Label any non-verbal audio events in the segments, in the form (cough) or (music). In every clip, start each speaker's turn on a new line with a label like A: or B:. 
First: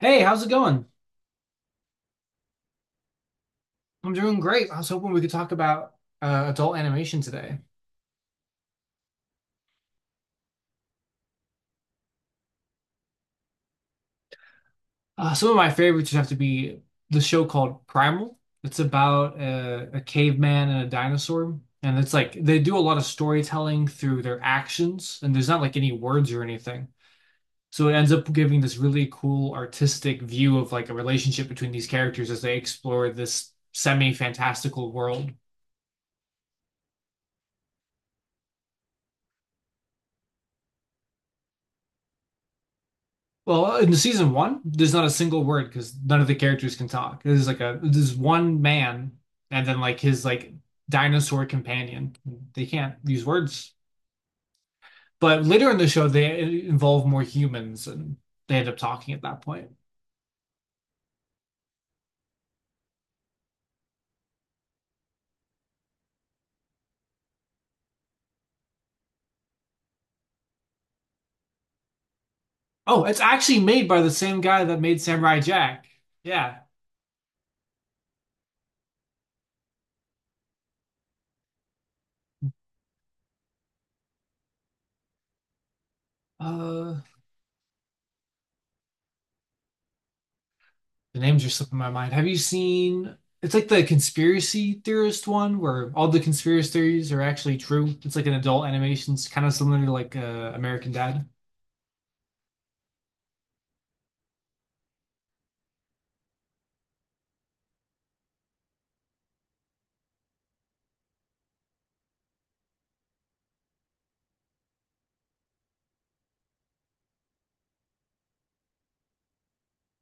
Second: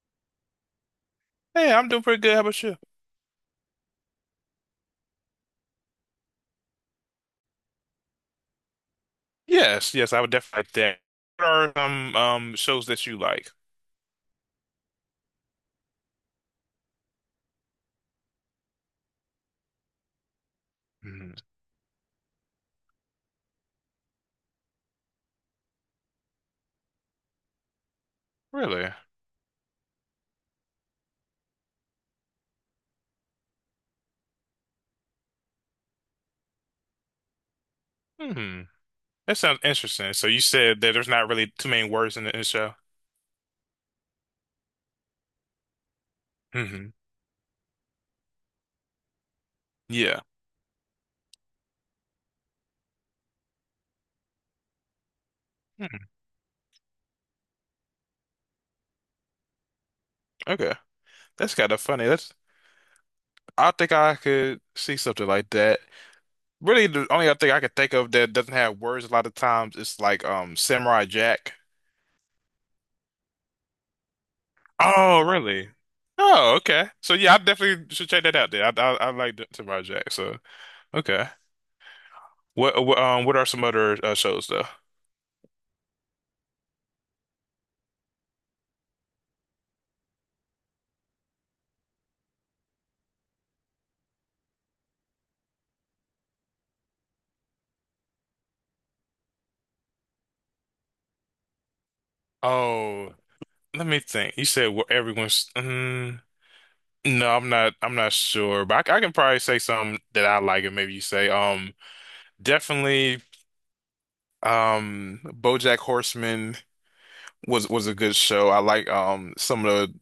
A: Hey, how's it going?
B: Hey, I'm doing pretty good. How about you?
A: I'm doing great. I was hoping we could talk about adult animation today.
B: Yes, yes, I would definitely like that. What are some shows that you like?
A: Some of my favorites would have to be the show called Primal. It's about a caveman and a
B: Hmm.
A: dinosaur. And it's like they do a lot of storytelling through their actions, and there's not like any words or anything. So it ends up giving this
B: Really?
A: really cool artistic view of like a relationship between these characters as they explore this semi-fantastical world.
B: Hmm. That sounds interesting. So you said that there's not really too many words in the show.
A: Well, in season one, there's not a single word because none of the characters can
B: Hmm.
A: talk. There's like a there's one man and then like
B: Yeah.
A: his like dinosaur companion. They can't use words. But later in the
B: Hmm.
A: show, they involve more humans and they end up talking at that point.
B: Okay. That's kind of funny. That's I think I could see something like that. Really, the only other thing I could think of that doesn't have words a lot of times is like Samurai Jack.
A: Oh, it's actually made by the same guy that made
B: Oh,
A: Samurai
B: really?
A: Jack.
B: Oh,
A: Yeah.
B: okay. So yeah, I definitely should check that out. Then I like Samurai Jack. So okay. What what are some other shows though?
A: Uh, The names are slipping my mind. Have you seen? It's like the conspiracy theorist one where all the conspiracy theories are actually true. It's like an adult animation. It's kind of similar to like American Dad.
B: Oh, let me think. You said where everyone's. No, I'm not sure, but I can probably say some that I like, and maybe you say definitely BoJack Horseman was a good show. I like some of the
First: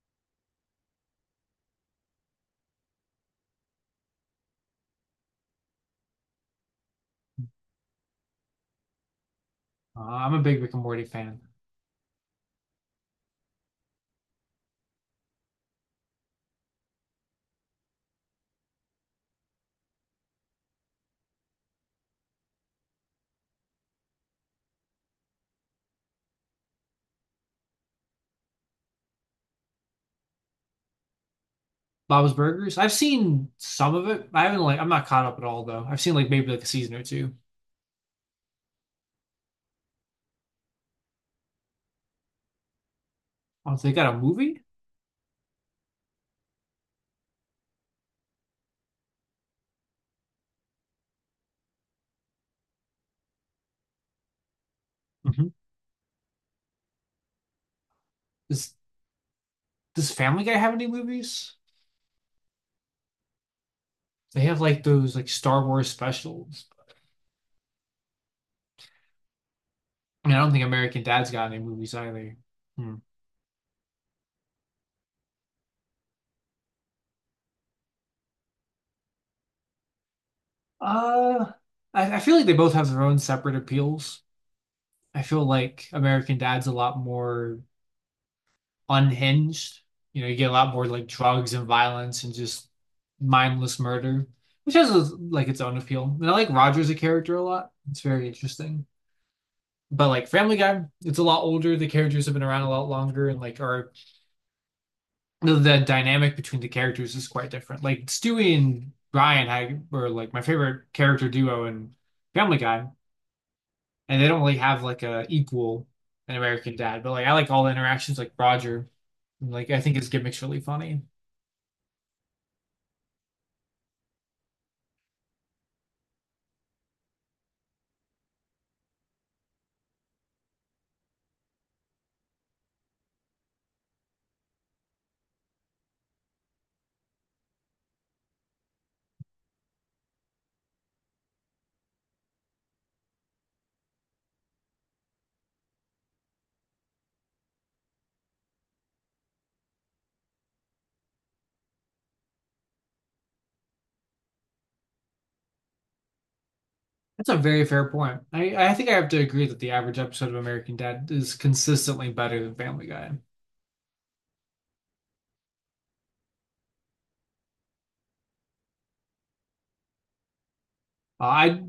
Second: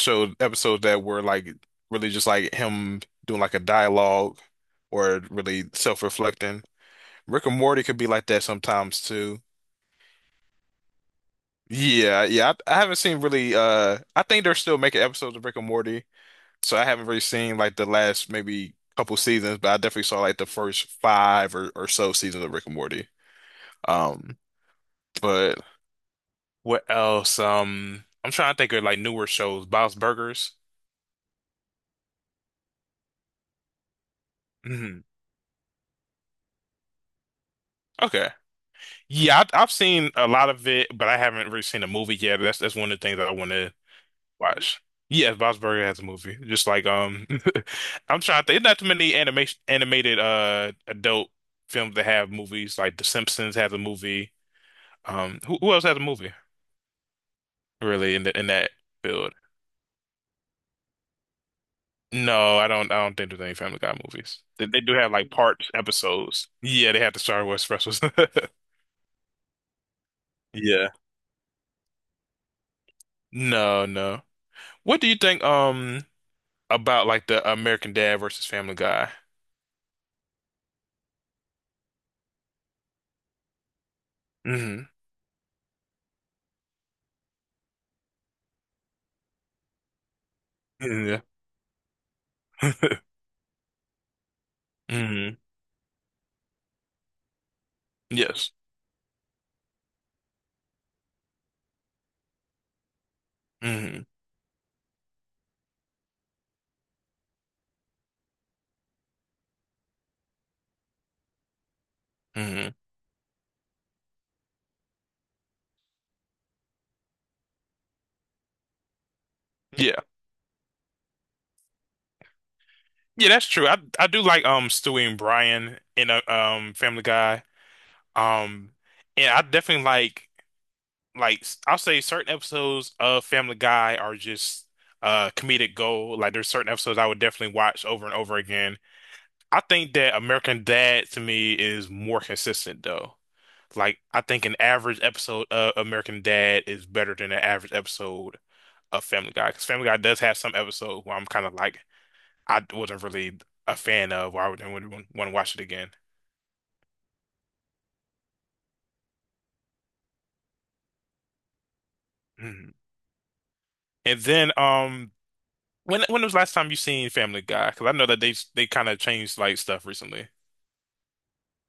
B: show episodes that were like really just like him doing like a dialogue or really self-reflecting. Rick and Morty could be like that sometimes too.
A: I'm a big Rick and Morty fan.
B: Yeah, yeah. I haven't seen really I think they're still making episodes of Rick and Morty, so I haven't really seen like the last maybe couple seasons, but I definitely saw like the first five or so seasons of Rick and Morty. Um, but what else? I'm trying to think of like newer shows, Bob's Burgers.
A: Bob's Burgers. I've seen some of it. I haven't like I'm
B: Hmm.
A: not caught up at all though. I've seen like maybe like a season or two.
B: Okay. Yeah, I've seen a lot of it, but I haven't really seen a movie yet. That's one of the things that I want to
A: Oh, they got a movie?
B: watch. Yeah, Bob's Burger has a movie. Just like (laughs) I'm trying to think there's not too many animation animated adult films that have movies. Like The Simpsons has a movie. Um,
A: hmm
B: who else has a movie really in that
A: Does
B: field?
A: does Family Guy have any movies?
B: No, I don't think there's any Family Guy
A: They
B: movies.
A: have
B: They
A: like
B: do have
A: those like
B: like
A: Star
B: part
A: Wars
B: episodes.
A: specials.
B: Yeah, they have the Star Wars specials. (laughs)
A: And I don't think
B: Yeah.
A: American Dad's got any movies either. Hmm.
B: No, no. What do you think about like the American Dad versus Family Guy?
A: Uh, I feel like they both have their own separate appeals.
B: Hmm.
A: I feel like American Dad's a lot more unhinged. You know, you get a lot more like
B: Yeah.
A: drugs and violence and just
B: (laughs)
A: mindless murder, which has
B: Hmm.
A: like its own appeal. And I like Roger as a character a lot. It's very
B: Yes.
A: interesting. But like Family Guy, it's a lot older. The characters have been around a lot longer and like are
B: Mhm.
A: the dynamic between the characters is quite different. Like Stewie and Ryan had, were like my favorite character duo in Family
B: Hmm.
A: Guy, and they don't really have like a equal in American Dad. But like I like all the interactions, like Roger, like I think
B: Yeah.
A: his gimmick's really funny.
B: Yeah, that's true. I do like Stewie and Brian in a Family Guy. Um, and I definitely like I'll say certain episodes of Family Guy are just comedic gold. Like there's certain episodes I would definitely watch over and over again. I think that American Dad to me is more consistent though. Like I think an average episode of American Dad is better than an average episode of Family Guy because Family Guy does have some episodes where I'm kind of like I wasn't really a fan of, or I wouldn't want to watch it again.
A: That's a very fair point. I think I have to agree that the average episode of American Dad is consistently better than
B: Mhm.
A: Family Guy.
B: And then, when was the last time you seen Family Guy? Because I know that they kind of changed like stuff recently.
A: I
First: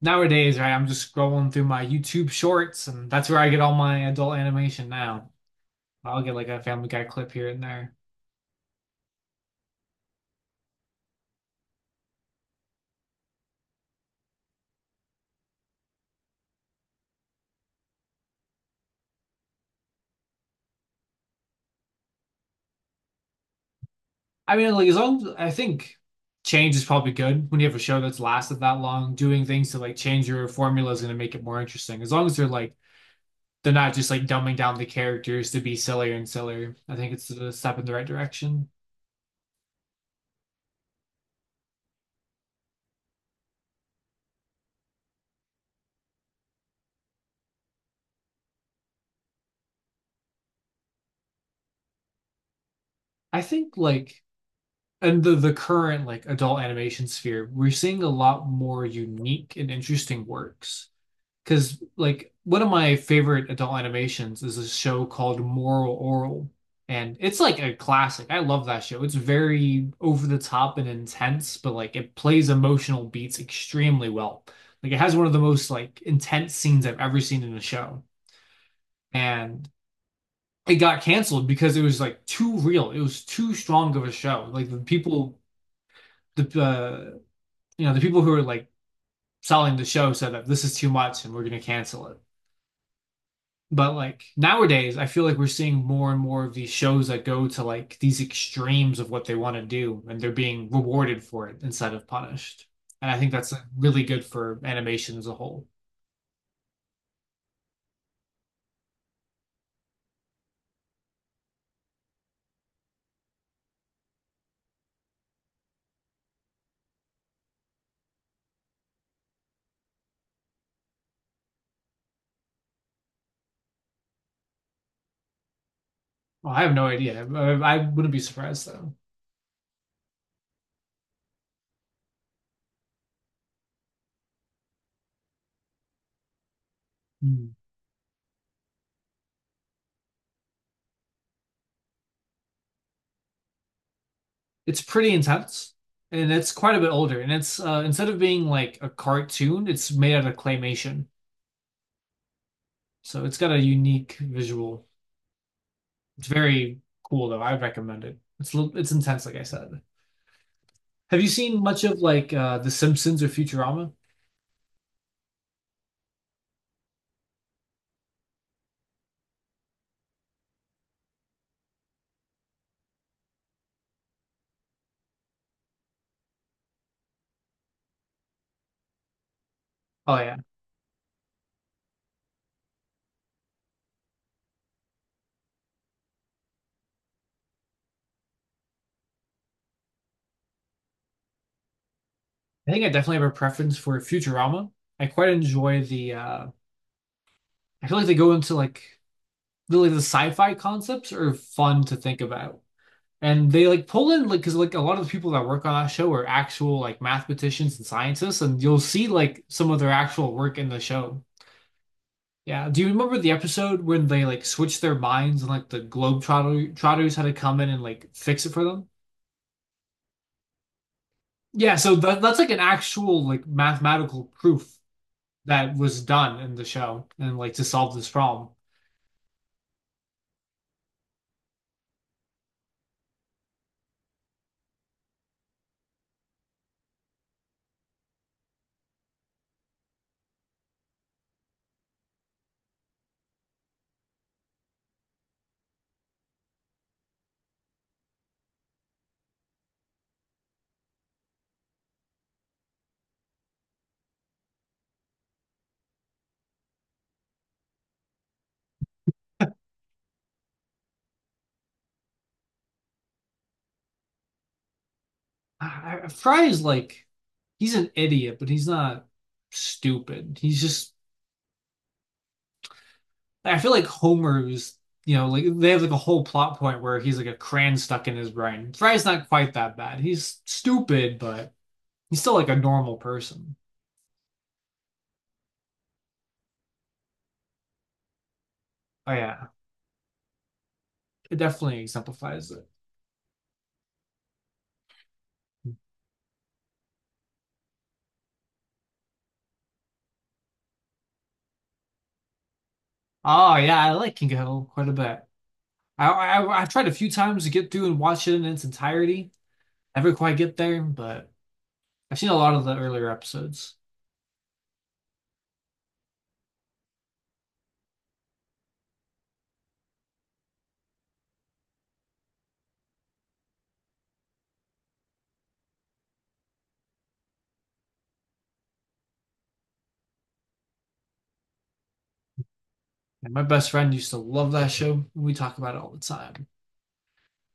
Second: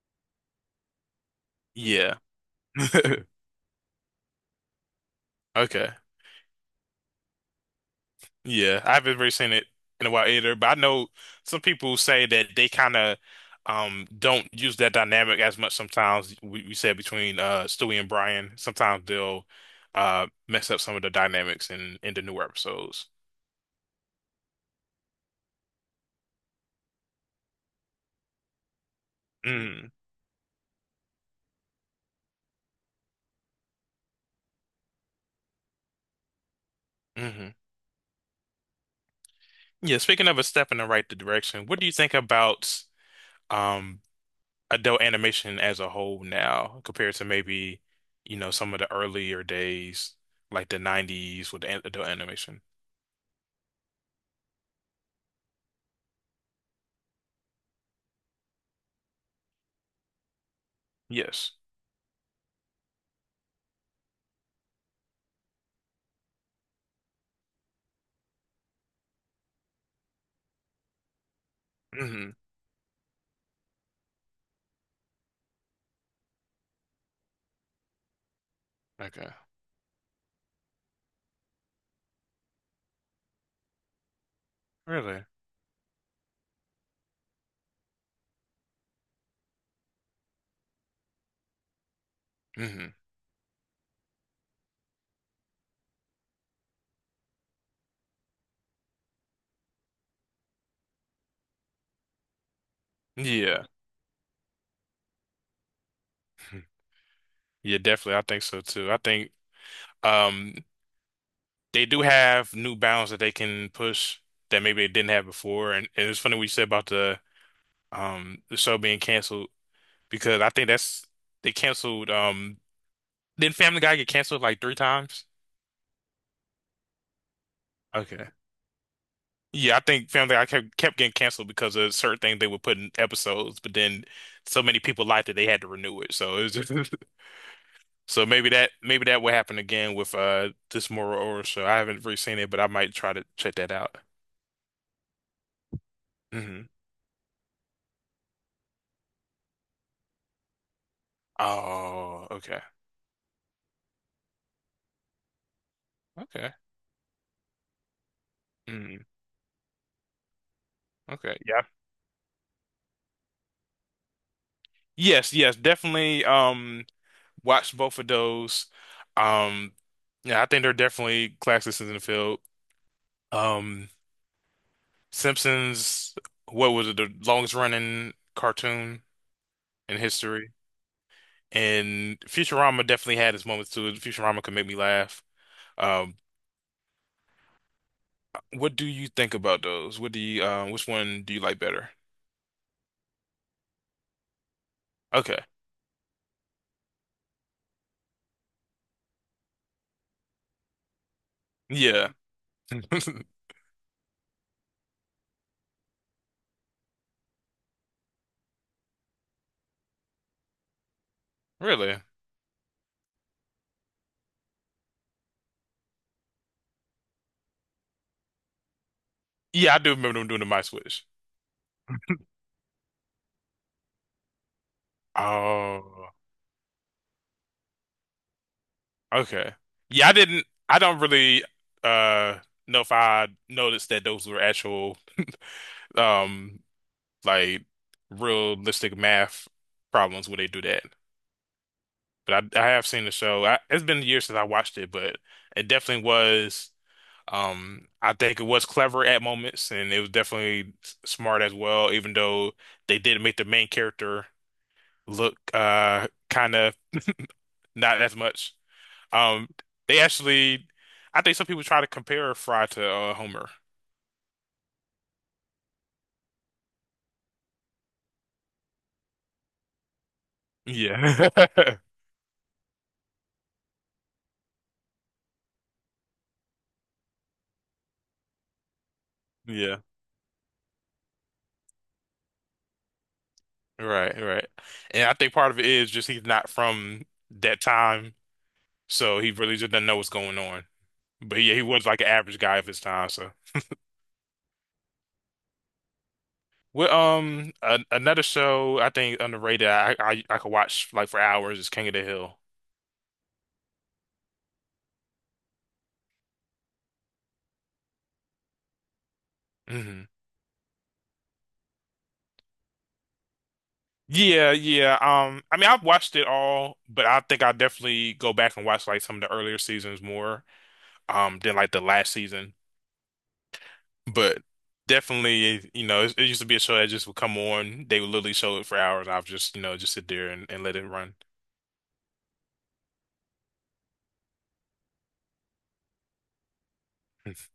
A: Nowadays right, I'm just scrolling through my
B: Yeah.
A: YouTube shorts, and
B: (laughs)
A: that's where I get all my adult animation now.
B: Okay.
A: I'll get like a Family Guy clip here and there.
B: Yeah, I haven't really seen it in a while either, but I know some people say that they kind of don't use that dynamic as much sometimes. We said between Stewie and Brian, sometimes they'll mess up some of the dynamics in the newer episodes.
A: I mean, like as long I think change is probably good when you have a show that's lasted that long. Doing things to
B: Mm-hmm.
A: like change your formula is going to make it more interesting. As long as they're like they're not just like dumbing down the characters to be sillier and sillier. I think it's
B: Mm-hmm.
A: a step in the right direction.
B: Yeah, speaking of a step in the right direction, what do you think about um adult animation as a whole now compared to maybe, you know, some of the earlier days, like the 90s with adult animation?
A: I think like and the current like adult animation sphere, we're seeing a lot more unique and interesting works.
B: Yes.
A: Because like one of my favorite adult animations is a show called Moral Oral, and it's like a classic. I love that show. It's very over the top and intense, but like it
B: Hmm.
A: plays emotional beats extremely well. Like it has one of the most like intense scenes I've ever seen in a show,
B: Okay.
A: and it got canceled because it was like too real. It was too strong of a show. Like the
B: Really?
A: people, the you know, the people who were like selling the show said that this is too much and we're gonna cancel it.
B: Hmm.
A: But like nowadays, I feel like we're seeing more and more of these shows that go to like these extremes of what they want to do, and they're being rewarded for it instead of punished. And I think that's like
B: Yeah.
A: really good for animation as a whole.
B: (laughs) Yeah, definitely. I think so too. I think um they do have new bounds that they can push that maybe they didn't have before. And it's funny what you said about the show being canceled because I think that's they canceled did Family Guy get canceled like three times?
A: Well, I have no idea. I wouldn't be
B: Okay.
A: surprised though.
B: Yeah, I think Family Guy kept getting canceled because of certain things they would put in episodes, but then so many people liked it they had to renew it. So it was just,
A: Hmm.
B: (laughs) so maybe that will happen again with this Mora Ora show. I haven't really seen it, but I might try to check that out.
A: It's pretty intense, and it's
B: Hmm.
A: quite a bit older. And it's instead of being like a cartoon, it's made out of claymation,
B: Oh, okay,
A: so it's got a unique visual. It's
B: okay,
A: very cool though. I recommend it. It's a little, it's
B: mm,
A: intense, like I said. Have you
B: okay,
A: seen
B: yeah,
A: much of like The Simpsons or Futurama?
B: yes, yes, definitely. Watch both of those. Um, yeah, I think they're definitely classics in the field. Um. Simpsons, what was it, the longest running cartoon in
A: Oh yeah.
B: history? And Futurama definitely had its moments too. Futurama could make me laugh. Um, what do you think about those? What do you, which one do you like better?
A: I think I definitely have a preference for Futurama. I quite
B: Okay.
A: enjoy the I feel like they go into like really the sci-fi concepts are fun to
B: Yeah.
A: think about.
B: (laughs)
A: And they like pull in like because like a lot of the people that work on that show are actual like mathematicians and scientists, and you'll see like some of their actual work in the show.
B: Really?
A: Yeah. Do you remember the episode when they like switched their minds and like the Globetrotter Trotters had to come in and like fix it for them?
B: Yeah, I do remember them doing the My Switch.
A: Yeah, so that,
B: (laughs)
A: that's like an actual like mathematical proof that was
B: Oh,
A: done in the show and like to solve this problem.
B: okay. Yeah, I don't really, uh, know if I noticed that those were actual, um, like realistic math problems where they do that. But I have seen the show. I, it's been years since I watched it, but it definitely was. I think it was clever at moments, and it was definitely smart as well. Even though they did make the main character look kind of not as much. Um, they actually, I think some people try to compare Fry to Homer.
A: Fry is like he's an idiot, but he's not stupid. He's just
B: Yeah. (laughs)
A: I feel like Homer is you know like they have like a whole plot point where he's like a crayon stuck in his brain. Fry's not quite that
B: Yeah.
A: bad. He's stupid, but he's still like a normal person.
B: Right, right. And I think part of it is just he's not from that time,
A: Oh
B: so he
A: yeah,
B: really just doesn't know what's going on.
A: it
B: But yeah, he
A: definitely
B: was like an average
A: exemplifies
B: guy
A: it.
B: of his time. So, well, a another show I think underrated I could watch like for hours is King of the Hill.
A: Oh yeah, I like King of Hill quite a bit. I've tried a few times to get through and watch it in its entirety.
B: Hmm.
A: Never quite get there, but I've seen a lot of the earlier episodes.
B: Yeah, yeah. I mean, I've watched it all, but I think I definitely go back and watch like some of the earlier seasons more, than like the last season. But definitely, you know, it used to be a show that just would come on. They would literally show it for hours. I have just, you know, just sit there and let it run.
A: And my best friend used to love that show, and we talk about it all the time.
B: (laughs)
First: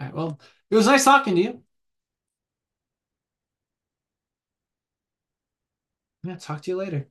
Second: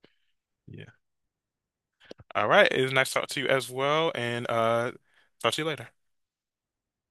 A: All right, well, it was
B: Yeah.
A: nice talking to you.
B: All right. It was nice to talk to you as well. And talk to you later.
A: Yeah, talk to you later.